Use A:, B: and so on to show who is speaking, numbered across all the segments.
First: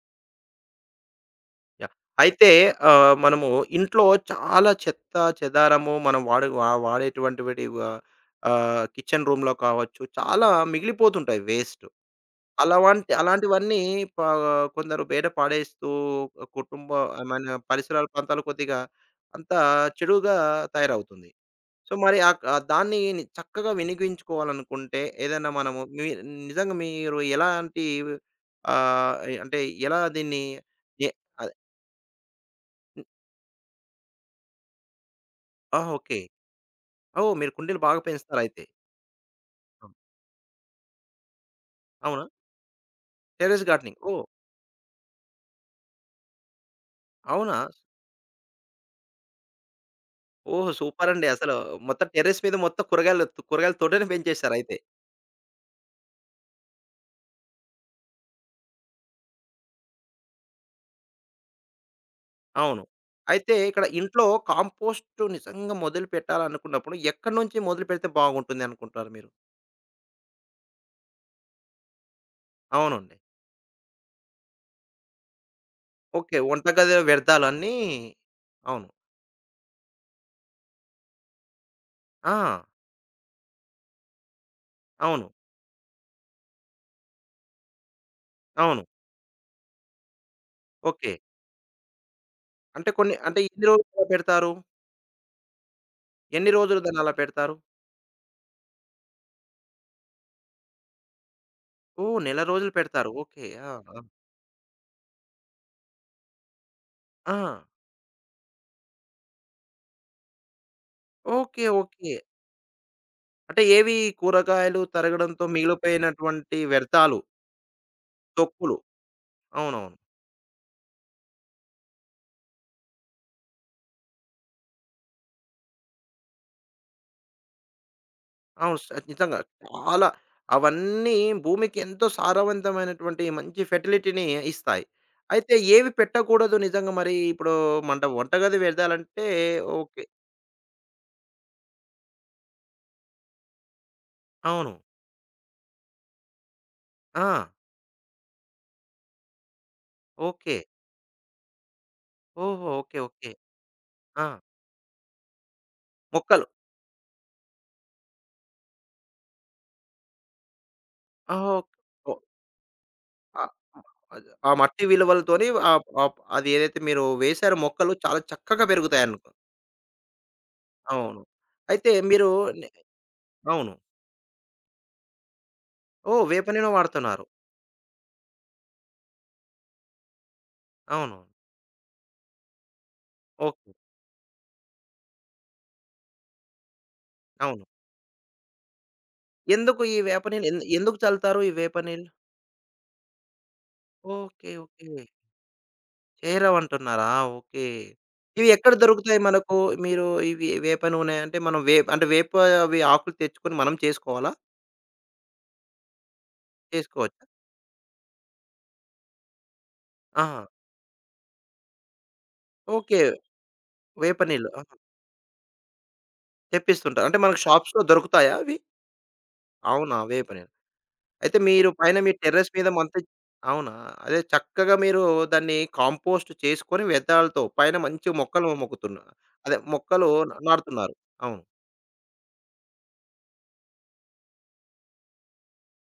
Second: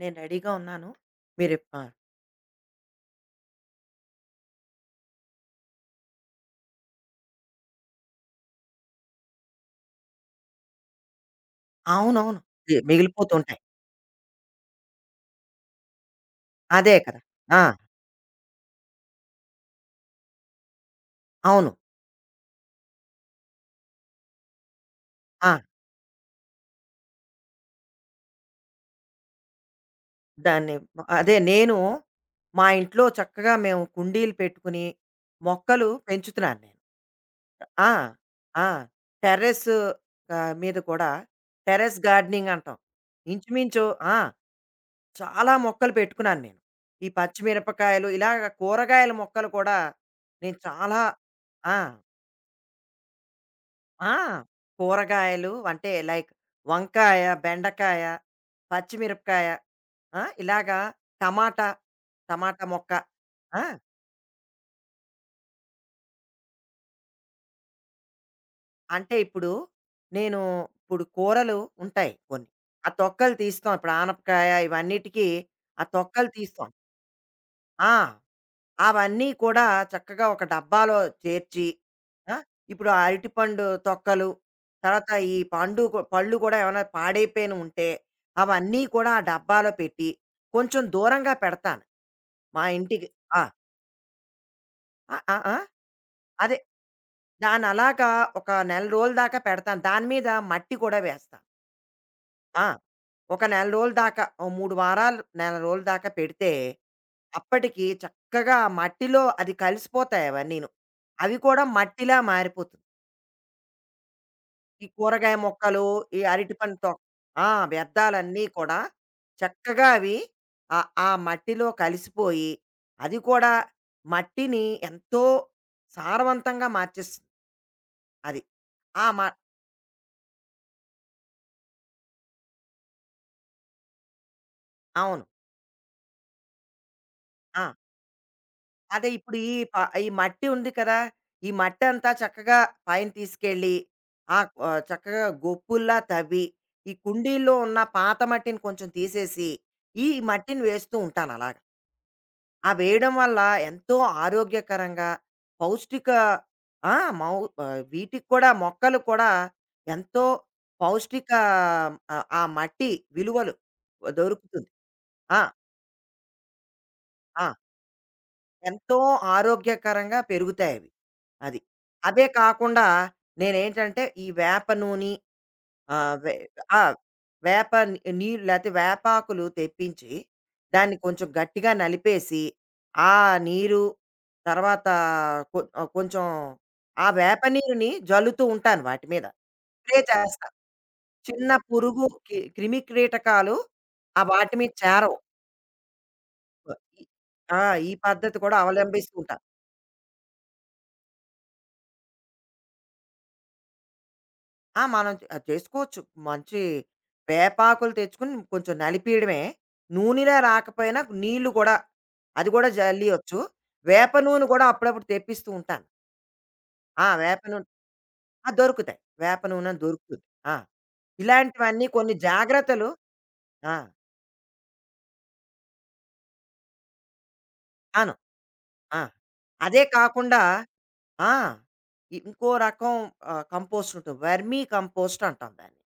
A: నేను రెడీగా ఉన్నాను. ఆ!
B: యాహ్! అయితే మనము ఇంట్లో చాలా చెత్త చెదారము మనం వాడే వాడేటువంటివిటి ఆహ్, ఆహ్, కిచెన్ రూమ్‌లో కావచ్చు, చాలా మిగిలిపోతుంటాయి వేస్ట్.
A: అవునవును. మి
B: అలాంటి
A: మిగిలిపోతుంటాయి.
B: అలాంటివన్నీ పా కొందరు బయట పడేస్తూ కుటుంబ
A: అదే కదా!
B: ఐ మీన్
A: ఆ!
B: పరిసరాల ప్రాంతాలు కొద్దిగా అంతా చెడుగా తయారవుతుంది.
A: అవును.
B: సో, మరి దాన్ని చక్కగా వినియోగించుకోవాలనుకుంటే ఏదైనా
A: ఆ!
B: మనము నిజంగా మీరు ఎలాంటి ఆహ్, అంటే ఎలా దీన్ని
A: దాన్ని
B: ఎ
A: అదే
B: అదే.
A: నేను మా ఇంట్లో చక్కగా మేము కుండీలు పెట్టుకుని మొక్కలు
B: ఆహా! ఓకే.
A: పెంచుతున్నాను నేను.
B: ఓహ్! మీరు కుండీలు
A: ఆ!
B: బాగా పెంచుతారయితే.
A: ఆ! టెర్రస్
B: అవును.
A: మీద కూడా టెర్రస్
B: అవునా?
A: గార్డెనింగ్ అంటాం.
B: టెర్రస్
A: ఇంచుమించు
B: గార్డెనింగ్.
A: ఆ!
B: ఓహ్!
A: చాలా మొక్కలు పెట్టుకున్నాను నేను. ఈ
B: అవునా?
A: పచ్చిమిరపకాయలు ఇలాగ కూరగాయల మొక్కలు కూడా నేను
B: ఓహ్!
A: చాలా.
B: సూపరండి అసలు.
A: ఆ!
B: మొత్తం టెర్రస్ మీద మొత్తం కూరగాయల తోటనే
A: ఆ!
B: పెంచేసారయితే.
A: కూరగాయలు అంటే లైక్ వంకాయ, బెండకాయ, పచ్చిమిరపకాయ, ఆ! ఇలాగా టమాటా, టమాటా
B: అవును.
A: మొక్క.
B: అయితే
A: ఆ!
B: ఇక్కడ ఇంట్లో కాంపోస్టు నిజంగా మొదలు పెట్టాలనుకున్నప్పుడు ఎక్కడి నుంచి మొదలు పెడితే బాగుంటుంది అనుకుంటారు
A: అంటే
B: మీరు?
A: ఇప్పుడు నేను ఇప్పుడు కూరలు ఉంటాయి కొన్ని. ఆ
B: అవునండి.
A: తొక్కలు తీస్తాం. ఇప్పుడు ఆనపకాయ ఇవన్నిటికి ఆ తొక్కలు
B: ఓకే.
A: తీస్తాం.
B: వంటగది వ్యర్థాలన్నీ
A: ఆ!
B: అవును.
A: అవన్నీ కూడా చక్కగా ఒక డబ్బాలో చేర్చి, ఆ!
B: ఆ!
A: ఇప్పుడు ఆ అరటిపండు తొక్కలు, తర్వాత
B: అవును.
A: ఈ పండు కు పళ్ళు కూడా ఏమైనా పాడైపోయినవి ఉంటే, అవన్నీ
B: అవును.
A: కూడా ఆ డబ్బాలో పెట్టి, కొంచెం
B: ఓకే.
A: దూరంగా పెడతాను మా
B: అంటే
A: ఇంటికి.
B: కొన్ని అంటే
A: ఆ!
B: ఎన్ని రోజులు అలా పెడతారు?
A: ఆ! ఆ! ఆ!
B: ఎన్ని
A: అదే.
B: రోజులు దాన్ని అలా పెడతారు?
A: దాన్ని అలాగా ఒక నెల రోజుల దాకా పెడతాను. దాని మీద మట్టి కూడా వేస్తాను.
B: ఓహ్! నెల
A: ఆ!
B: రోజులు పెడతారు. ఓకే.
A: ఒక నెల
B: ఆ!
A: రోజుల
B: ఆ!
A: దాకా, ఓ 3 వారాలు, నెల రోజుల దాకా పెడితే
B: ఆ!
A: అప్పటికి చక్కగా ఆ మట్టిలో అది కలిసిపోతాయి అవన్నీను. అవి
B: ఓకే.
A: కూడా
B: ఓకే.
A: మట్టిలా మారిపోతుంది.
B: అంటే ఏవి కూరగాయలు
A: ఈ కూరగాయ
B: తరగడంతో
A: మొక్కలు, ఈ
B: మిగిలిపోయినటువంటి
A: అరటిపండు
B: వ్యర్థాలు,
A: ఆ! వ్యర్థాలన్నీ
B: తొక్కులు.
A: కూడా
B: అవునవును.
A: చక్కగా అవి ఆ మట్టిలో కలిసిపోయి, అది కూడా మట్టిని ఎంతో సారవంతంగా మార్చేస్తుంది అది.
B: అవును.
A: ఆ! మ
B: నిజంగా చాలా అవన్నీ భూమికి ఎంతో సారవంతమైనటువంటి మంచి ఫెర్టిలిటీని ఇస్తాయి.
A: అవును.
B: అయితే ఏవి పెట్టకూడదు నిజంగా మరి ఇప్పుడు
A: ఆ!
B: వంటగది
A: అదే
B: వ్యర్థాలంటే?
A: ఇప్పుడు ఈ ప
B: ఓకే.
A: ఈ మట్టి ఉంది కదా! ఈ మట్టంతా చక్కగా పైన తీసుకెళ్ళి, ఆ
B: అవును.
A: చక్కగా గొప్పుల్లా తవ్వి, ఈ
B: ఆ!
A: కుండీల్లో ఉన్న పాత మట్టిని కొంచెం తీసేసి, ఈ
B: ఓకే.
A: మట్టిని వేస్తూ ఉంటాను అలాగా.
B: ఓహో!
A: ఆ
B: ఓకే.
A: వేయడం
B: ఓకే.
A: వల్ల ఎంతో
B: ఆ!
A: ఆరోగ్యకరంగా, పౌష్టిక.
B: మొక్కలు.
A: ఆ! మౌ వీటికి కూడా మొక్కలు కూడా ఎంతో పౌష్టిక
B: ఆహా! ఓహ్!
A: ఆ మట్టి
B: ఆ!
A: విలువలు
B: ఆ
A: దొరుకుతుంది.
B: మట్టి
A: ఆ!
B: విలువలతోని ఆహ్, ఆహ్, అది ఏదైతే మీరు
A: ఆ!
B: వేశారో మొక్కలు చాలా చక్కగా
A: ఎంతో
B: పెరుగుతాయనుకో.
A: ఆరోగ్యకరంగా పెరుగుతాయి అవి.
B: అవును.
A: అది.
B: అయితే
A: అవే
B: మీరు నే
A: కాకుండా
B: అవును.
A: నేనేంటంటే ఈ వేప నూని, ఆహ్,
B: ఓహ్!
A: వే
B: వేప నూనె
A: ఆ!
B: వాడుతున్నారు.
A: వేప నీళ్ళు లేతే వేపాకులు తెప్పించి, దాన్ని
B: అవును.
A: కొంచెం గట్టిగా నలిపేసి, ఆ
B: ఓకే.
A: నీరు తర్వాత కొ కొంచెం ఆ వేప
B: అవును.
A: నీరుని జల్లుతూ ఉంటాను వాటి మీద.
B: ఎందుకు ఈ
A: స్ప్రే
B: వేప
A: చేస్తా.
B: నీళ్ళు ఎందుకు చల్లుతారు ఈ
A: చిన్న
B: వేప
A: పురుగు
B: నీళ్ళు?
A: కి క్రిమి కీటకాలు ఆ
B: ఓకే.
A: వాటి మీద
B: ఓకే.
A: చేరవు. ఈ
B: చేరవంటున్నారా?
A: ఆ!
B: ఓకే.
A: ఈ పద్ధతి
B: ఇవి
A: కూడా
B: ఎక్కడ
A: అవలంబిస్తూ
B: దొరుకుతాయి
A: ఉంటా.
B: మనకు? మీరు ఇవి వేప నూనె అంటే మనం అంటే వేప అవి ఆకులు తెచ్చుకొని మనం చేసుకోవాలా?
A: ఆ! మనం చేసుకోవచ్చు. మంచి
B: చేసుకోవచ్చా?
A: వేపాకులు తెచ్చుకొని కొంచెం నలిపియడమే. నూనెలా
B: ఆహా!
A: రాకపోయినా నీళ్లు గూడా అది గూడా
B: ఓకే.
A: జల్లియొచ్చు. వేప
B: వేప
A: నూనె
B: నీళ్ళు.
A: గూడా
B: ఆహా!
A: అప్పుడప్పుడు తెప్పిస్తూ ఉంటాను.
B: తెప్పిస్తుంటారు.
A: ఆ!
B: అంటే మనకు
A: వేప నూనె
B: షాప్స్‌లో దొరుకుతాయా
A: ఆ!
B: అవి?
A: దొరుకుతాయి. వేప నూనె
B: అవునా!
A: దొరుకుతుంది.
B: వేప నీళ్ళు.
A: ఆ!
B: అయితే మీరు
A: ఇలాంటివన్నీ
B: పైన మీ
A: కొన్ని
B: టెర్రస్ మీద
A: జాగ్రత్తలు.
B: మంచి అవునా?
A: ఆ!
B: అదే చక్కగా మీరు దాన్ని కాంపోస్ట్ చేసుకొని వ్యర్థాలతో పైన
A: అవును.
B: మంచి మొక్కలు
A: ఆ!
B: మొక్కుతున్నారు. అదే
A: అదే
B: మొక్కలు
A: కాకుండా
B: నాటుతున్నారు.
A: ఆ!
B: అవును.
A: ఇంకో రకం కంపోస్ట్ ఉంటుంది. వర్మీ కంపోస్ట్ అంటాం దాన్ని.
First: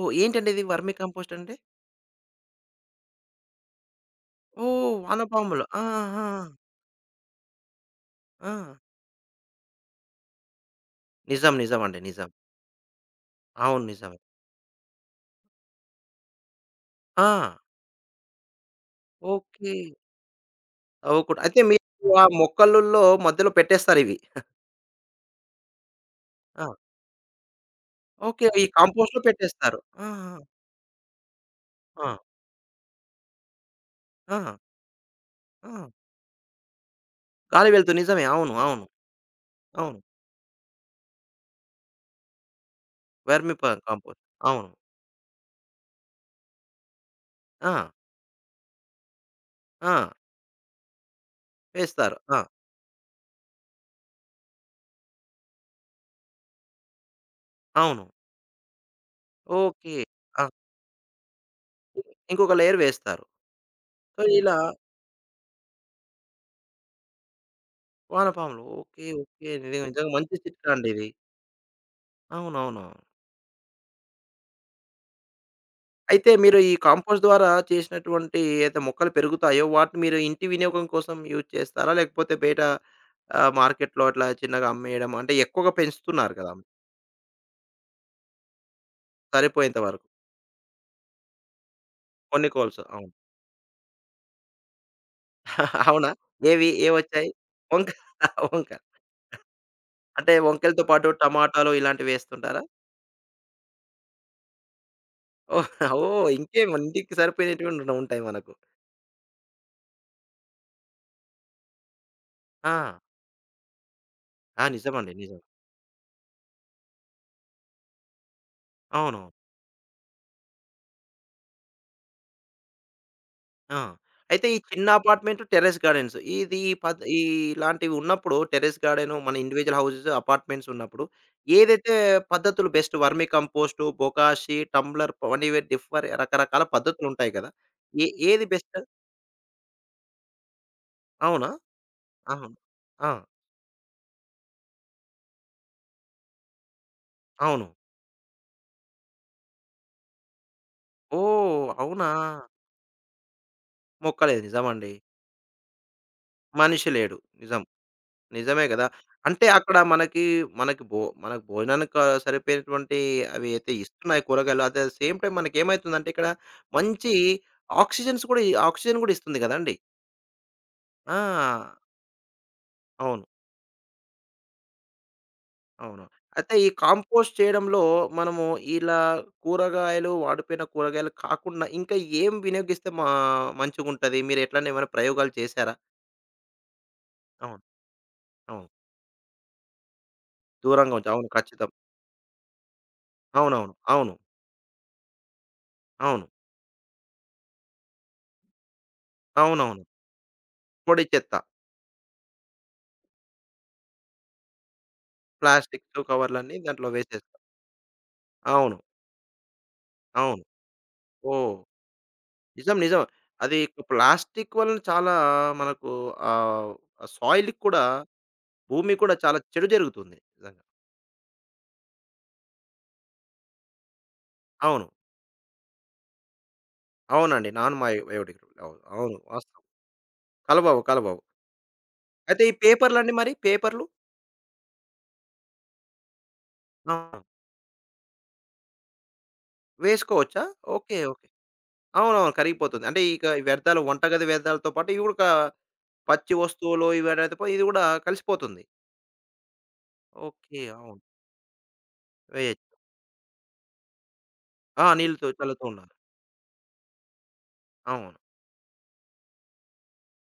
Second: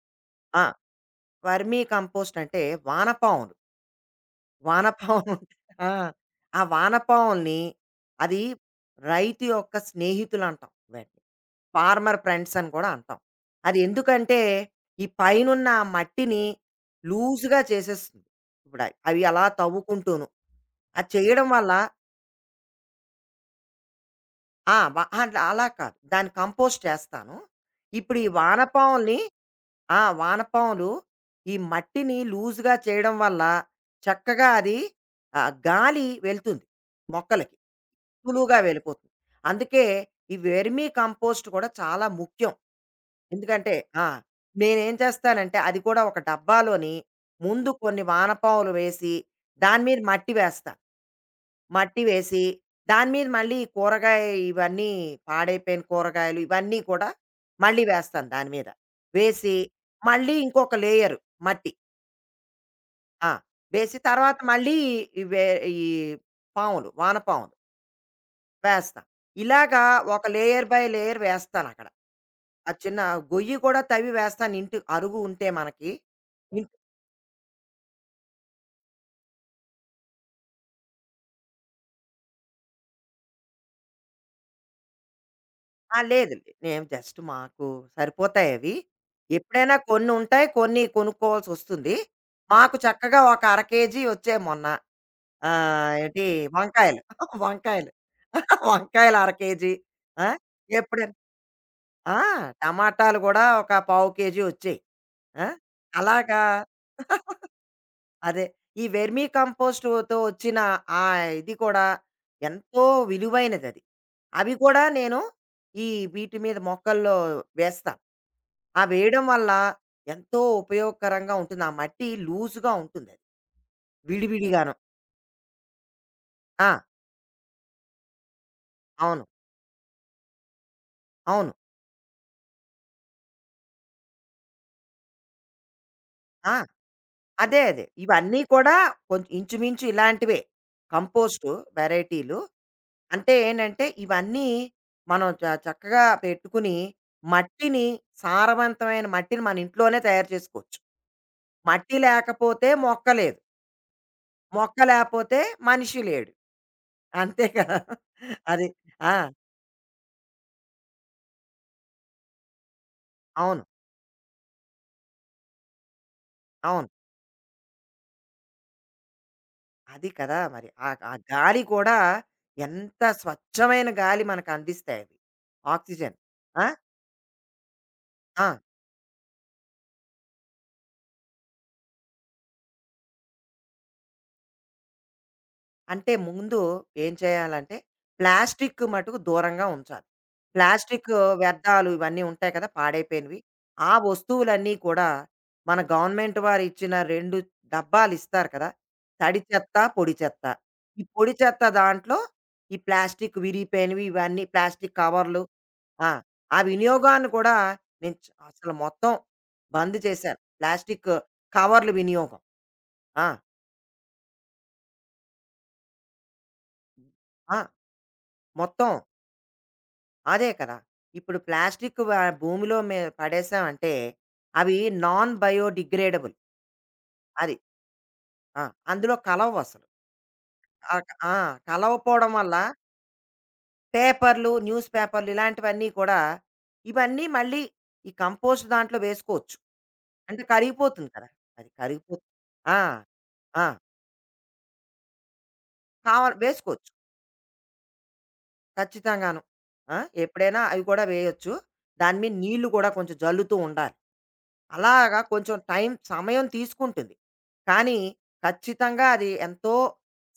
B: ఓహ్! ఏంటండి
A: ఆ!
B: ఇది వర్మి కంపోస్ట్ అంటే?
A: వర్మీ కంపోస్ట్ అంటే వానపాములు.
B: ఓహ్!
A: వానపాములు ఉంటాయి.
B: వానపాములు. ఆ!
A: ఆ!
B: ఆ!
A: ఆ వానపాముల్ని అది
B: ఆ!
A: రైతు యొక్క స్నేహితులు అంటాం వాటిని.
B: నిజం. నిజం అండి.
A: ఫార్మర్
B: నిజం.
A: ఫ్రెండ్స్ అని కూడా అంటాం. అది
B: అవును. నిజమే.
A: ఎందుకంటే ఈ పైనున్న ఆ మట్టిని
B: ఆ!
A: లూజ్‌గా చేసేస్తుంది. ఇప్పుడు అవి అవి అలా
B: ఓకే.
A: తవ్వుకుంటూను. అది
B: ఓకుట్
A: చేయడం
B: అయితే
A: వల్ల.
B: మీరు ఆ మొక్కలుల్లో మధ్యలో పెట్టేస్తారు ఇవి.
A: ఆ! వ అహా! అలా కాదు. దాన్ని
B: ఆ!
A: కంపోస్ట్ చేస్తాను. ఇప్పుడు ఈ
B: ఓకే. ఈ
A: వానపాముల్ని.
B: కాంపోస్ట్‌లో పెట్టేస్తారు.
A: ఆ!
B: ఆ!
A: వానపాములు ఈ
B: ఆ!
A: మట్టిని లూజ్‌గా చేయడం వల్ల
B: ఆ!
A: చక్కగా
B: ఆ!
A: అది
B: ఆ!
A: గాలి వెళ్తుంది మొక్కలకి.
B: గాలి వెలుతు నిజమే. అవును.
A: సులువుగా
B: అవును.
A: వెళ్ళిపోతుంది. అందుకే
B: అవును.
A: ఈ వెర్మి కంపోస్ట్ కూడా చాలా ముఖ్యం.
B: వెర్మి
A: ఎందుకంటే ఆ!
B: కాంపోస్ట్. అవును.
A: నేనేం చేస్తానంటే అది కూడా ఒక డబ్బాలోని ముందు
B: ఆ!
A: కొన్ని వానపాములు వేసి, దాని
B: ఆ!
A: మీద మట్టి వేస్తా. మట్టి
B: వేస్తారు. ఆ!
A: వేసి, దాని మీద మళ్ళీ ఈ కూరగాయ ఇవన్నీ పాడైపోయిన కూరగాయలు ఇవన్నీ కూడా మళ్ళీ
B: అవును.
A: వేస్తాను దాని మీద. వేసి
B: ఓకే.
A: మళ్ళీ
B: ఆ!
A: ఇంకొక లేయరు మట్టి.
B: ఇంకొక లేయర్ వేస్తారు.
A: ఆ! వేసి
B: సో,
A: తర్వాత
B: ఇలా
A: మళ్ళీ ఈ వే ఈ పాములు వానపాములు.
B: వానపాములు.
A: వేస్తా.
B: ఓకే. ఓకే. ఇది
A: ఇలాగా
B: నిజంగా
A: ఒక
B: మంచి
A: లేయర్
B: చిట్కా
A: బై
B: అండి ఇది.
A: లేయర్ వేస్తానక్కడ. ఆ
B: అవునవును.
A: చిన్న గొయ్యి కూడా తవ్వి వేస్తాను ఇంటి అరుగు ఉంటే మనకి.
B: అయితే మీరు ఈ
A: ఇంట్
B: కాంపోస్ట్ ద్వారా చేసినటువంటి అయితే మొక్కలు పెరుగుతాయో వాటిని మీరు ఇంటి వినియోగం కోసం యూజ్ చేస్తారా? లేకపోతే బయట మార్కెట్‌లో అట్లా చిన్నగా అమ్మేయడం అంటే ఎక్కువగా
A: ఆ!
B: పెంచుతున్నారు
A: లేదు.
B: కదా!
A: లేదు. నేను జస్ట్ మాకు సరిపోతాయవి. ఎప్పుడైనా
B: సరిపోయేంత వరకు.
A: కొన్నుంటాయి, కొన్ని కొనుక్కోవాల్సొస్తుంది.
B: కొన్ని
A: మాకు
B: కోల్స్ అవును.
A: చక్కగా ఒక అర కేజీ వచ్చాయి మొన్న.
B: అవునా?
A: ఏంటి
B: ఏవి
A: వంకాయలు.
B: ఏవొచ్చాయి? వంక
A: వంకాయలు.
B: వంకాయ.
A: వంకాయలు అర కేజీ. ఆ!
B: అంటే వంకాయలతో పాటు
A: ఎప్పుడైనా
B: టమాటాలు ఇలాంటివి
A: ఆ!
B: వేస్తుంటారా?
A: టమాటాలు గూడా ఒక పావు కేజీ వచ్చాయి. ఆ!
B: ఓహ్! ఓహ్!
A: అలాగా.
B: ఇంకేం ఇంటికి సరిపోయినటువంటి ఉంటాయి
A: అదే.
B: మనకు.
A: ఈ వెర్మీ కంపోస్ట్‌తో వచ్చిన ఆ ఇది కూడా
B: ఆ!
A: ఎంతో విలువైనదది. అవి
B: ఆ!
A: కూడా
B: నిజమండి.
A: నేను
B: నిజం.
A: ఈ వీటి మీద మొక్కల్లో వేస్తాను. ఆ
B: అవును.
A: వేయడం వల్ల ఎంతో ఉపయోగకరంగా ఉంటుంది. ఆ మట్టి లూజ్‌గా ఉంటుందది.
B: ఆ! అయితే ఈ
A: విడివిడిగాను.
B: చిన్న అపార్ట్‌మెంట్, టెర్రస్ గార్డెన్స్ ఇది
A: ఆ!
B: పద్ ఈ ఇలాంటివి ఉన్నప్పుడు టెర్రస్ గార్డెను,
A: అవును.
B: మన ఇండివిడ్యువల్ హౌసెస్, అపార్ట్‌మెంట్స్ ఉన్నప్పుడు
A: అవును.
B: ఏదైతే పద్ధతులు best vermicompost, bokashi, tumbler అవన్నీ
A: ఆ!
B: రకరకాల పద్ధతులు ఉంటాయి కదా!
A: అదే అదే. ఇవన్నీ
B: ఏది
A: కూడా
B: బెస్ట్?
A: కొంచెం ఇంచుమించు ఇలాంటివే.
B: అవునా?
A: కంపోస్టు వెరైటీలు.
B: అవును. ఆ!
A: అంటే ఏంటంటే ఇవన్నీ మనం చక్కగా పెట్టుకుని
B: అవును.
A: మట్టిని, సారవంతమైన మట్టిని మన ఇంట్లోనే తయారు చేసుకోవచ్చు.
B: ఓహ్!
A: మట్టి
B: అవునా!
A: లేకపోతే మొక్క లేదు.
B: మొక్కలేదు.
A: మొక్క
B: నిజమండి.
A: లేకపోతే మనిషి లేడు.
B: మనిషి లేడు.
A: అంతే
B: నిజం.
A: కదా!
B: నిజమే
A: అది.
B: గదా!
A: ఆ!
B: అంటే అక్కడ మనకి, మనకి భో మనకు భోజనానికి సరిపోయేటువంటి అవి
A: అవును.
B: అయితే ఇస్తున్నాయి కూరగాయలు. అట్ ద సేమ్ టైమ్ మనకేమైతుందంటే ఇక్కడ
A: అవును.
B: మంచి ఆక్సిజన్స్ కూడా ఆక్సిజన్ గూడా ఇస్తుంది గదండీ!
A: అది కదా మరి. ఆ ఆ
B: ఆ!
A: గాలి కూడా ఎంత
B: అవును.
A: స్వచ్ఛమైన గాలి మనకందిస్తాయవి.
B: అవును.
A: ఆక్సిజన్.
B: అయితే
A: ఆ!
B: ఈ కాంపోస్ట్ చేయడంలో మనము
A: ఆ!
B: ఇలా కూరగాయలు, వాడిపోయిన కూరగాయలు కాకుండా ఇంకా ఏం వినియోగిస్తే మంచిగుంటది? మీరు ఎట్లన్నా ఏమైనా ప్రయోగాలు చేశారా?
A: అంటే ముందు ఏం
B: అవును.
A: చేయాలంటే
B: అవును.
A: ప్లాస్టిక్ మటుకు దూరంగా ఉంచాలి.
B: దూరంగా ఉంచి
A: ప్లాస్టిక్
B: అవును. ఖచ్చితం.
A: వ్యర్థాలు ఇవన్నీ ఉంటాయి కదా! పాడైపోయినవి.
B: అవునవును.
A: ఆ
B: అవును.
A: వస్తువులన్నీ కూడా మన
B: అవును.
A: గవర్నమెంట్ వారు ఇచ్చిన 2 డబ్బాలు ఇస్తారు కదా! తడి చెత్త,
B: అవునవును.
A: పొడి చెత్త. ఈ
B: పొడి
A: పొడి
B: చెత్త.
A: చెత్త దాంట్లో ఈ ప్లాస్టిక్ విరిగిపోయినవి ఇవన్నీ ప్లాస్టిక్ కవర్లు.
B: ప్లాస్టిక్సు
A: ఆ!
B: కవర్లన్నీ
A: ఆ
B: దాంట్లో
A: వినియోగాన్ని
B: వేసేస్తాం.
A: కూడా నేను అసలు
B: అవును.
A: మొత్తం బంద్ చేశాను.
B: అవును.
A: ప్లాస్టిక్
B: ఓహ్!
A: కవర్లు వినియోగం.
B: నిజం. నిజం.
A: ఆ!
B: అది ప్లాస్టిక్ వలన చాలా మనకు ఆహ్, సాయిల్‌కి
A: ఆ!
B: కూడా,
A: మొత్తం
B: భూమికి కూడా చాలా చెడు జరుగుతుంది.
A: అదే
B: నిజంగా.
A: కదా! ఇప్పుడు ప్లాస్టిక్ వ భూమిలో పడేసామంటే, అవి
B: అవును.
A: Non biodegradable.
B: అవునండి.
A: అది.
B: Non biodegradable.
A: ఆ!
B: అవును. అవును.
A: అందులో
B: వాస్తవం.
A: కలవవసలు.
B: కలవవు.
A: ఆక్
B: కలవవు.
A: ఆ! ఆ, కలవపోవడం
B: అయితే ఈ
A: వల్ల
B: పేపర్‌లండి మరి? పేపర్‌లు?
A: పేపర్‌లు, న్యూస్ పేపర్‌లు ఇలాంటివన్నీ కూడా,
B: ఆ!
A: ఇవన్నీ మళ్ళీ ఈ కంపోస్ట్ దాంట్లో వేసుకోవచ్చు.
B: వేసుకోవచ్చా?
A: అంటే
B: ఓకే.
A: కరిగిపోతుంది
B: ఓకే.
A: కదా! అది కరిగిపోతుంది.
B: అవునవును.
A: ఆ!
B: కరిగిపోతుంది. అంటే ఇక ఈ
A: ఆ!
B: వ్యర్థాలు వంటగది వ్యర్థాలతో పాటు ఇవి కూడా పచ్చి
A: కావాలి
B: వస్తువులు
A: వేసుకోవచ్చు.
B: ఇవి అనేది పో- ఇది కూడా కలిసిపోతుంది.
A: ఖచ్చితంగాను. ఆ! ఎప్పుడైనా
B: ఓకే.
A: అవి
B: అవును.
A: కూడా వేయొచ్చు. దాని మీద
B: వేయొచ్చు.
A: నీళ్లు కూడా కొంచెం జల్లుతూ ఉండాలి.
B: ఆ!
A: అలాగా
B: నీళ్ళతో
A: కొంచెం
B: చల్లుతూ
A: టైం
B: ఉండాలి.
A: సమయం తీసుకుంటుంది. కానీ
B: అవును.
A: ఖచ్చితంగా అది ఎంతో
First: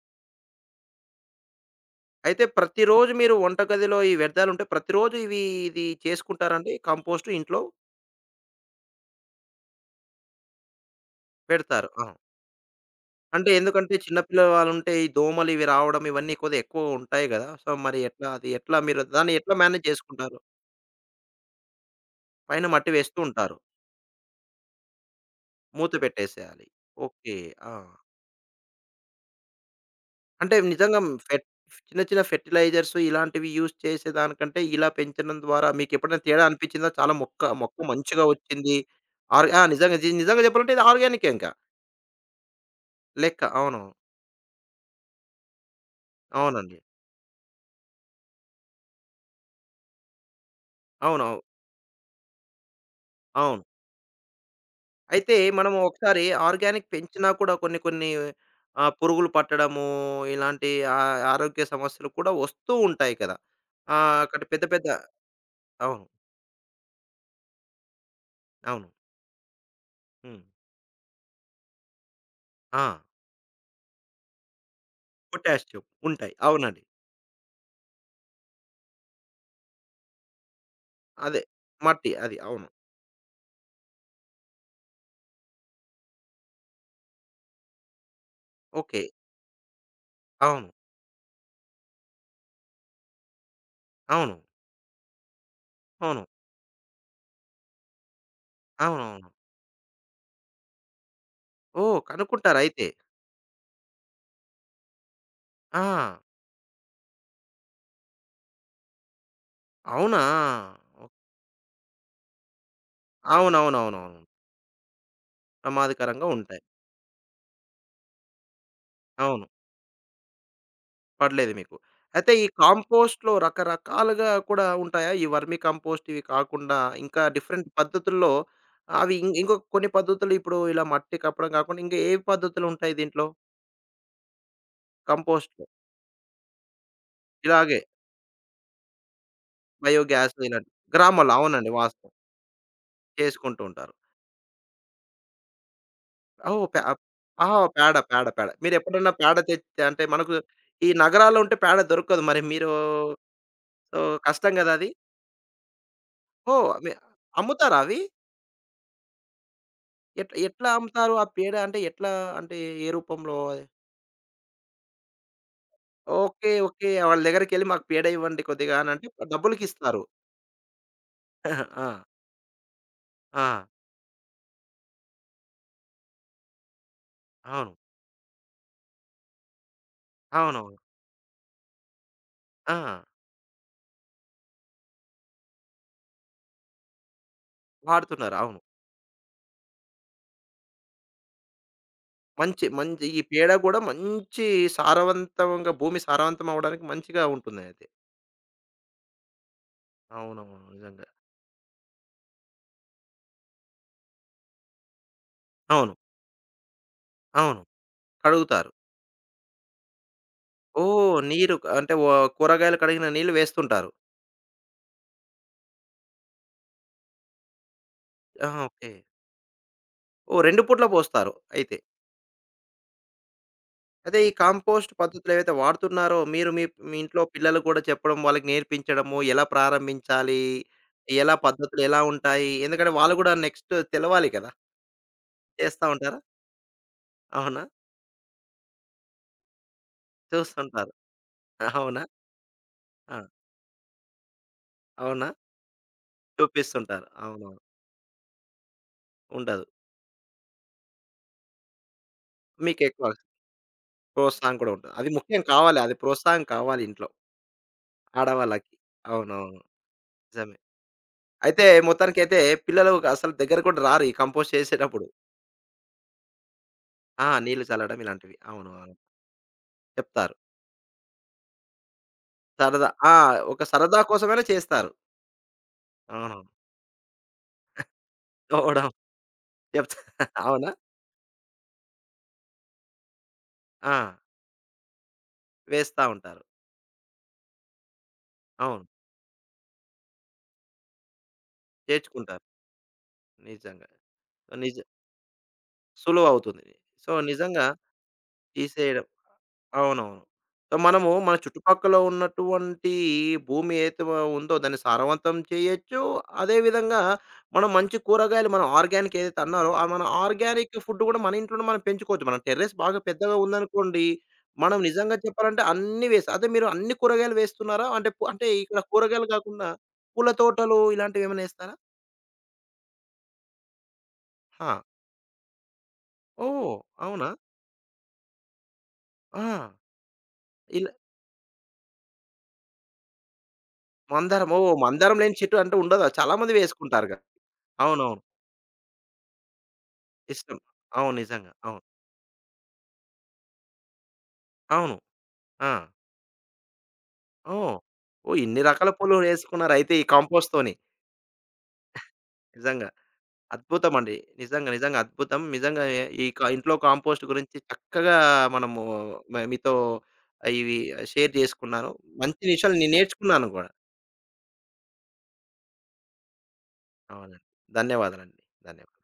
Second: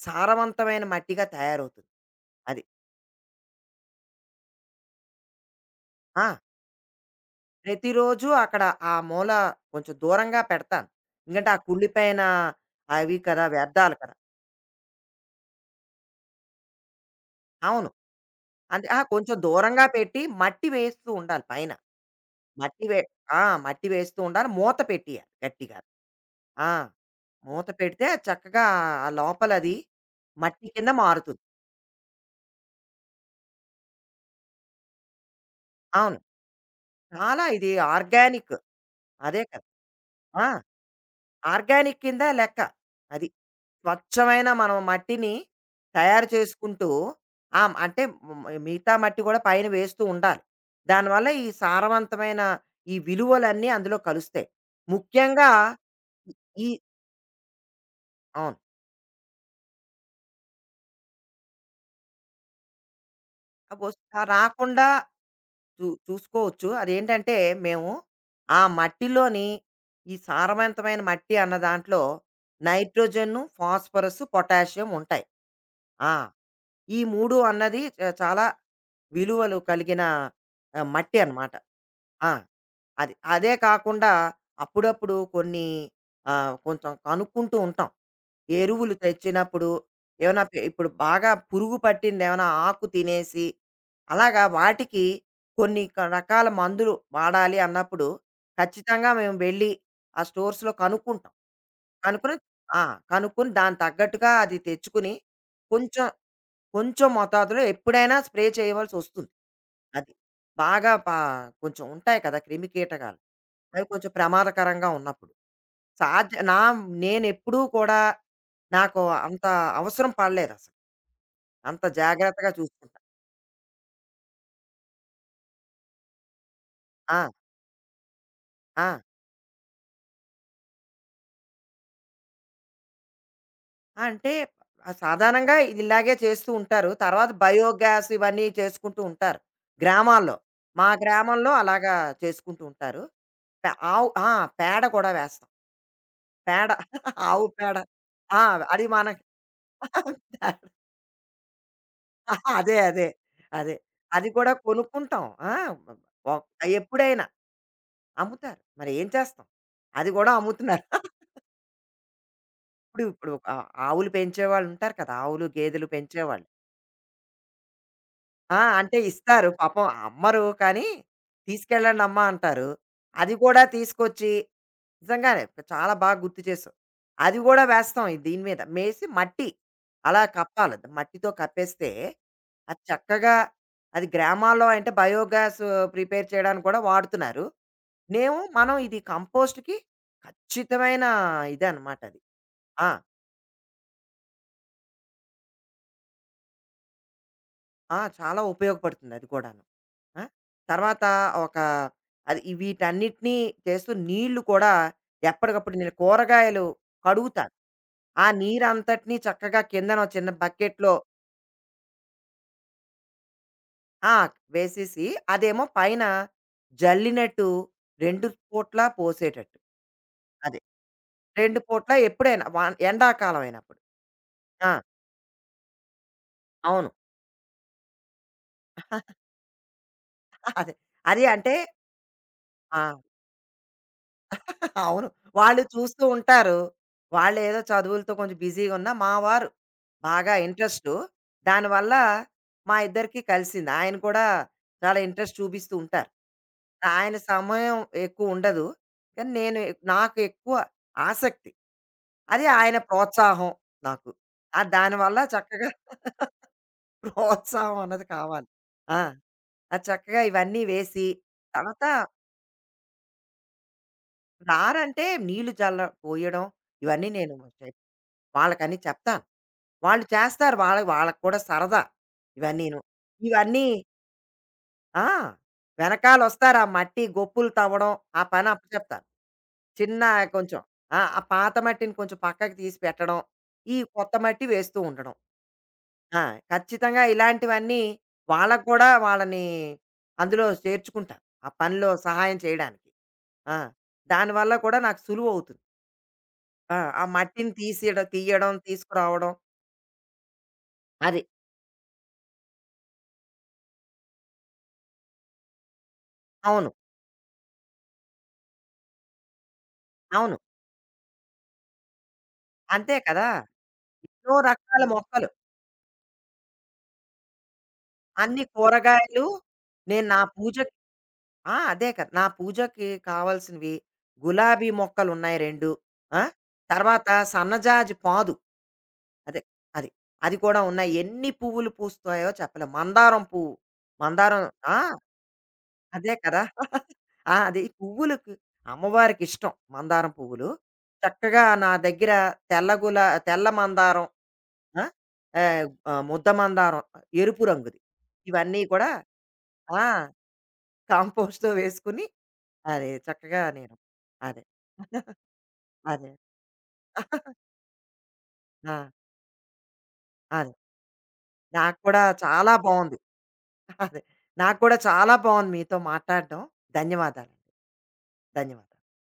A: సారవంతమైన మట్టిగా తయారవుతుంది.
B: అయితే
A: అది.
B: ప్రతిరోజు మీరు వంటగదిలో ఈ వ్యర్థాలుంటే ప్రతిరోజు ఇవి ఇది
A: ఆ!
B: చేసుకుంటారండి? కంపోస్ట్ ఇంట్లో
A: ప్రతిరోజు అక్కడ ఆ మూల కొంచెం దూరంగా పెడతాను. ఎందుకంటే ఆ
B: పెడతారు. ఆ!
A: కుళ్ళిపోయిన అవి కదా!
B: అంటే ఎందుకంటే
A: వ్యర్థాలు కదా!
B: చిన్న పిల్లల వాళ్ళుంటే ఈ దోమలు ఇవి రావడం ఇవన్నీ కొద్దిగా ఎక్కువ ఉంటాయి గదా! సో,
A: అవును.
B: మరి ఎట్లా అది ఎట్లా
A: అంటే ఆ!
B: మీరు దాన్ని
A: కొంచెం
B: ఎట్లా
A: దూరంగా
B: మేనేజ్
A: పెట్టి
B: చేసుకుంటారు?
A: మట్టి వేస్తూ ఉండాలి పైన.
B: పైన
A: మట్టి
B: మట్టి
A: వే
B: వేస్తూ
A: ఆ!
B: ఉంటారు.
A: మట్టి వేస్తూ ఉండాలి. మూత పెట్టియాలి గట్టిగా.
B: మూత పెట్టేసేయాలి.
A: ఆ!
B: ఓకే.
A: మూత
B: ఆ!
A: పెడితే చక్కగా ఆ లోపలది
B: అంటే
A: మట్టి కింద
B: నిజంగా
A: మారుతుంది.
B: ఫెర్ట్ చిన్న చిన్న ఫెర్టిలైజర్స్ ఇలాంటివి యూజ్ చేసేదానికంటే ఇలా పెంచడం ద్వారా
A: అవును.
B: మీకెప్పుడైనా తేడా అనిపిచ్చిందా? చాలా
A: చాలా
B: మొక్క
A: ఇది
B: మొక్క మంచిగా
A: ఆర్గానిక్.
B: వచ్చింది.
A: అదే
B: ఆ!
A: కదా!
B: నిజంగా నిజంగా
A: ఆ!
B: చెప్పాలంటే ఇది ఆర్గానికే ఇంక
A: ఆర్గానిక్ కింద లెక్క. అది.
B: లెక్క. అవును.
A: స్వచ్ఛమైన మనం మట్టిని తయారు
B: అవునండి.
A: చేసుకుంటూ, ఆ! అంటే మిగతా మట్టి కూడా పైన వేస్తూ ఉండాలి. దానివల్ల
B: అవునవు
A: ఈ సారవంతమైన ఈ
B: అవును.
A: విలువలన్నీ అందులో కలుస్తాయి.
B: అయితే
A: ముఖ్యంగా
B: మనం ఒకసారి
A: ఈ
B: ఆర్గానిక్ పెంచినా కూడా కొన్ని కొన్ని
A: అవును.
B: పురుగులు పట్టడము, ఇలాంటి ఆ ఆరోగ్య సమస్యలు కూడా వస్తూ ఉంటాయి కదా!
A: వస్
B: అక్కడ పెద్ద పెద్ద
A: రాకుండా
B: అవును.
A: చూసుకోవచ్చు. అదేంటంటే మేము ఆ
B: అవును.
A: మట్టిలోని ఈ
B: హ్మ్.
A: సారవంతమైన మట్టి అన్న దాంట్లో
B: ఆ!
A: నైట్రోజన్ను, ఫాస్ఫరస్, పొటాషియం ఉంటాయి.
B: పొటాషియం
A: ఆ!
B: ఉంటాయి. అవునండి.
A: ఈ 3 అన్నది చాలా విలువలు కలిగిన మట్టి
B: అదే.
A: అన్నమాట.
B: మట్టి
A: ఆ!
B: అది. అవును.
A: అది. అదే కాకుండా అప్పుడప్పుడు కొన్ని కొంచెం కనుక్కుంటూ ఉంటాం. ఎరువులు
B: ఓకే.
A: తెచ్చినప్పుడు
B: అవును.
A: ఇప్పుడు బాగా పురుగు పట్టింది, ఏమైనా ఆకు తినేసి
B: అవును.
A: అలాగా వాటికి కొన్ని
B: అవును.
A: రకాల మందులు వాడాలి అన్నప్పుడు ఖచ్చితంగా
B: అవునవును.
A: మేము వెళ్ళి ఆ స్టోర్స్లో కనుక్కుంటాం.
B: ఓహ్!
A: కనుక్కుని ఆ,
B: కనుక్కుంటారయితే.
A: కనుక్కుని దాని తగ్గట్టుగా అది తెచ్చుకుని కొంచెం
B: ఆ!
A: కొంచెం మోతాదులో ఎప్పుడైనా స్ప్రే చేయవలసి వస్తుంది. అది
B: అవునా!
A: బాగా
B: ఓహ్!
A: పా- కొంచెం ఉంటాయి కదా క్రిమి కీటకాలు అవి కొంచెం
B: అవునవునవునవును.
A: ప్రమాదకరంగా ఉన్నప్పుడు.
B: ప్రమాదకరంగా
A: సాధ్య నా
B: ఉంటాయి.
A: నేను ఎప్పుడూ కూడా నాకు
B: అవును.
A: అంత అవసరం పడలేదసలు.
B: పడలేదు మీకు.
A: అంత
B: అయితే ఈ
A: జాగ్రత్తగా చూసుకుంటా.
B: కాంపోస్ట్‌లో రకరకాలుగా కూడా ఉంటాయా? ఈ వర్మి కంపోస్ట్ ఇవి కాకుండా
A: ఆ!
B: ఇంకా డిఫరెంట్ పద్ధతుల్లో
A: ఆ!
B: అవి ఇంకో కొన్ని పద్ధతులు ఇప్పుడు ఇలా మట్టి కప్పడం కాకుండా ఇంకా ఏ పద్ధతులు ఉంటాయి దీంట్లో?
A: ఆ, అంటే సాధారణంగా
B: కంపోస్ట్‌లో.
A: ఇది ఇలాగే చేస్తూ ఉంటారు. తర్వాత
B: ఇలాగే
A: బయోగ్యాస్ ఇవన్నీ చేసుకుంటూ ఉంటారు
B: బయోగ్యాస్
A: గ్రామాల్లో.
B: ఇలాంటివి.
A: మా
B: గ్రామాల్లో
A: గ్రామంలో
B: అవునండి
A: అలాగా
B: వాస్తవం.
A: చేసుకుంటూ ఉంటారు.
B: చేసుకుంటూ
A: ప
B: ఉంటారు.
A: ఆవు ఆ! పేడ కూడా వేస్తాం.
B: ఓహ్!
A: పేడ. ఆవు
B: ఆ!
A: పేడ.
B: పేడ, పేడ,
A: ఆ!
B: పేడ.
A: అది
B: మీరెప్పుడన్నా
A: మనకి.
B: పేడ తెచ్ అంటే మనకు ఈ నగరాల్లో ఉంటే పేడ దొరకదు. మరి మీరు
A: అదే. అదే. అదే.
B: సో,
A: అది కూడా
B: కష్టం గదా అది.
A: కొనుక్కుంటాం. ఆ! ఒ
B: ఓహ్!
A: ఎప్పుడైనా
B: అమ్ముతారా అవి?
A: అమ్ముతారు. మరి ఏం చేస్తాం? అది కూడా
B: ఎట్లా
A: అమ్ముతున్నారు.
B: అమ్ముతారు? ఆ పేడ అంటే ఎట్లా అంటే ఏ
A: ఇప్పుడు ఇప్పుడు
B: రూపంలో
A: ఒక ఆ
B: అది?
A: ఆవులు పెంచేవాళ్ళు ఉంటారు కదా! ఆవులు, గేదెలు పెంచేవాళ్ళు.
B: ఓకే. ఓకే. వాళ్ళ దగ్గరికెళ్ళి మాకు పేడ ఇవ్వండి
A: ఆ!
B: కొద్దిగా
A: అంటే
B: అనంటే
A: ఇస్తారు. పాపం
B: డబ్బులకిస్తారు.
A: అమ్మరు కానీ,
B: ఆ!
A: "తీసుకెళ్ళండమ్మా" అంటారు. అది
B: ఆ!
A: కూడా తీసుకొచ్చి నిజంగానే చాలా బాగా గుర్తు చేసావు. అది కూడా
B: అవును.
A: వేస్తాం ఇది దీని మీద. మేసి మట్టి అలా కప్పాలి.
B: అవునవును.
A: మట్టితో కప్పేస్తే
B: ఆ!
A: అది చక్కగా అది గ్రామాల్లో అంటే బయోగ్యాస్ ప్రిపేర్ చేయడానికి కూడా వాడుతున్నారు.
B: వాడుతున్నారు.
A: మేము
B: అవును.
A: మనం ఇది కంపోస్ట్‌కి ఖచ్చితమైన ఇదనమాట అది.
B: మంచి
A: ఆ!
B: మంచి ఈ పేడ గూడా మంచి సారవంతంగా భూమి సారవంతం అవ్వడానికి మంచిగా ఉంటుందయితే.
A: ఆ! చాలా ఉపయోగపడుతుంది అది కూడాను. ఆ!
B: అవునవును.
A: తర్వాత
B: నిజంగా.
A: ఒక అది ఈ వీటన్నిటిని చేస్తూ నీళ్ళు కూడా ఎప్పటికప్పుడు
B: అవును.
A: నేను కూరగాయలు కడుగుతాను.
B: అవును.
A: ఆ
B: కడుగుతారు.
A: నీరంతటిని చక్కగా కిందన ఓ చిన్న బకెట్‌లో,
B: ఓహ్! నీరు అంటే కూరగాయలు కడిగిన నీళ్ళు వేస్తుంటారు.
A: ఆ! వేసేసి అదేమో పైన జల్లినట్టు 2
B: ఆహా!
A: పూట్లా
B: ఓకే.
A: పోసేటట్టు.
B: ఓహ్!
A: అది.
B: 2 పూట్ల పోస్తారు
A: 2
B: అయితే.
A: పూట్ల ఎప్పుడైనా వాన ఎండాకాలం అయినప్పుడు.
B: అదే ఈ
A: ఆ!
B: కాంపోస్ట్ పద్ధతులు ఏవైతే వాడుతున్నారో మీరు మీ
A: అవును.
B: మీ ఇంట్లో పిల్లలు కూడా చెప్పడం, వాళ్ళకి నేర్పించడము, ఎలా ప్రారంభించాలి?
A: అదే. అది
B: ఎలా
A: అంటే
B: పద్ధతులు ఎలా ఉంటాయి?
A: ఆ!
B: ఎందుకంటే వాళ్ళు కూడా నెక్స్ట్ తెలవాలి కదా!
A: అవును. వాళ్ళు
B: చేస్తా
A: చూస్తూ
B: ఉంటారా?
A: ఉంటారు. వాళ్ళేదో
B: అవునా?
A: చదువులతో కొంచెం బిజీగా ఉన్నా, మా వారు బాగా ఇంట్రెస్టు.
B: చూస్తుంటారు.
A: దానివల్ల
B: అవునా?
A: మా
B: ఆ!
A: ఇద్దరికీ కలిసింది. ఆయన కూడా చాలా
B: అవునా?
A: ఇంట్రెస్ట్ చూపిస్తూ ఉంటారు.
B: చూపిస్తుంటారు.
A: ఆయన
B: అవునవును.
A: సమయం ఎక్కువుండదు. కానీ
B: ఉండదు.
A: నాకు ఎక్కువ ఆసక్తి. అది ఆయన
B: మీకెక్కువ
A: ప్రోత్సాహం నాకు.
B: ప్రోత్సాహం
A: ఆ!
B: కూడా ఉండదు. అది
A: దానివల్ల
B: ముఖ్యం
A: చక్కగా
B: కావాలి. అది ప్రోత్సాహం కావాలి ఇంట్లో
A: ప్రోత్సాహం అన్నది కావాలి.
B: ఆడవాళ్ళకి.
A: ఆ!
B: అవునవును.
A: అది చక్కగా
B: నిజమే.
A: ఇవన్నీ వేసి,
B: అయితే
A: తర్వాత
B: మొత్తానికైతే పిల్లలు అసలు దగ్గర కూడా రారు ఈ కంపోస్ట్
A: రారంటే
B: చేసేటప్పుడు.
A: నీళ్లు పోయడం ఇవన్నీ
B: ఆ!
A: నేను
B: నీళ్లు చల్లడం ఇలాంటివి. అవును.
A: వాళ్ళకని
B: అవును.
A: చెప్తాను. వాళ్ళు
B: చెప్తారు.
A: చేస్తారు. వాళ్ళకి కూడా సరదా ఇవన్నీను.
B: సరదా ఆ! ఒక
A: ఇవన్నీ
B: సరదా కోసమైనా చేస్తారు.
A: ఆ!
B: అవునవును.
A: వెనకాలొస్తారు. ఆ మట్టి గొప్పులు తవ్వడం ఆ పని
B: తోవడం
A: అప్పచెప్తాను.
B: చెప్తా
A: చిన్న కొంచెం
B: అవునా?
A: ఆ! ఆ పాత మట్టిని కొంచెం పక్కకు తీసి పెట్టడం. ఈ
B: ఆ!
A: కొత్త మట్టి వేస్తూ ఉండడం.
B: వేస్తా
A: ఆ!
B: ఉంటారు.
A: ఖచ్చితంగా ఇలాంటివన్నీ వాళ్ళకి
B: అవును.
A: కూడా వాళ్ళని అందులో చేర్చుకుంటాను. ఆ పనిలో సహాయం
B: చేర్చుకుంటారు.
A: చేయడానికి. ఆ!
B: నిజంగా.
A: దానివల్ల
B: నిజ
A: కూడా నాకు సులువవుతుంది.
B: సులువవుతుంది.
A: ఆ! ఆ
B: సో,
A: మట్టిని
B: నిజంగా
A: తీయడం,
B: తీసేయడం
A: తీసుకురావడం.
B: అవునవును. సో, మనము
A: అది.
B: మన చుట్టుపక్కల ఉన్నటువంటి భూమి ఏదైతే ఉందో దాన్ని సారవంతం చేయొచ్చు. అదే
A: అవును.
B: విధంగా మనం మంచి కూరగాయలు మనం ఆర్గానిక్ ఏదైతే అన్నారో, ఆ మన
A: అవును.
B: ఆర్గానిక్ ఫుడ్ కూడా మన ఇంట్లోనే మనం పెంచుకోవచ్చు. మన టెర్రస్
A: అంతే
B: బాగా
A: కదా!
B: పెద్దగా ఉందనుకోండి,
A: ఎన్నో
B: మనం
A: రకాల
B: నిజంగా
A: మొక్కలు.
B: చెప్పాలంటే అన్నీ వేసి అదే మీరు అన్ని కూరగాయలు వేస్తున్నారా? అంటే
A: అన్ని
B: అంటే ఇక్కడ
A: కూరగాయలు
B: కూరగాయలు కాకుండా
A: నేను నా
B: పూల
A: పూజకి.
B: తోటలు ఇలాంటివేమైనా
A: ఆ!
B: ఏస్తారా?
A: అదే కదా! నా పూజకి కావాల్సినవి గులాబీ
B: ఆ!
A: మొక్కలున్నాయి 2. ఆ!
B: ఓహ్!
A: తర్వాత
B: అవునా?
A: సన్నజాజి పాదు. అదే.
B: ఆ!
A: అది. అది కూడా
B: ఇలా
A: ఉన్నాయి. ఎన్ని పువ్వులు పూస్తాయో చెప్పలేం. మందారం పువ్వు. మందారం
B: మందారం. ఓహ్!
A: ఆ!
B: మందారం లేని చెట్టు అంటూ ఉండదా?
A: అదే
B: చాలా
A: కదా!
B: మంది వేసుకుంటారుగా.
A: ఆ! అది
B: అవునవును.
A: పువ్వులకి అమ్మవారికిష్టం మందారం పువ్వులు.
B: ఇష్టం. అవును.
A: చక్కగా
B: నిజంగా.
A: నా
B: అవును.
A: దగ్గర తెల్ల మందారం, ఆ!
B: అవును.
A: ఆహ్,
B: ఆ!
A: ఆహ్, ముద్ద మందారం ఎరుపు
B: ఓహ్!
A: రంగుది.
B: ఓహ్! ఇన్ని
A: ఇవన్నీ కూడా
B: రకాల పూలు
A: ఆ!
B: వేసుకున్నారయితే ఈ కంపోస్ట్‌తోని.
A: కాంపోస్ట్‌లో వేసుకొని
B: నిజంగా.
A: అదే చక్కగా నేను.
B: అద్భుతమండి.
A: అదే.
B: నిజంగా, నిజంగా అద్భుతం. నిజంగా
A: అదే.
B: ఈ ఇంట్లో కాంపోస్ట్ గురించి చక్కగా
A: ఆ!
B: మనము మీతో
A: అదే.
B: ఇవి షేర్
A: నాకు
B: చేసుకున్నాను.
A: కూడా
B: మంచి
A: చాలా
B: విషయాలు నేను
A: బావుంది.
B: నేర్చుకున్నాను గూడా.
A: అదే. నాకు కూడా చాలా బావుంది మీతో మాట్లాడడం. ధన్యవాదాలండి.
B: అవునండి. ధన్యవాదాలండి.
A: ధన్యవాదాలు.
B: ధన్యవాదాలు.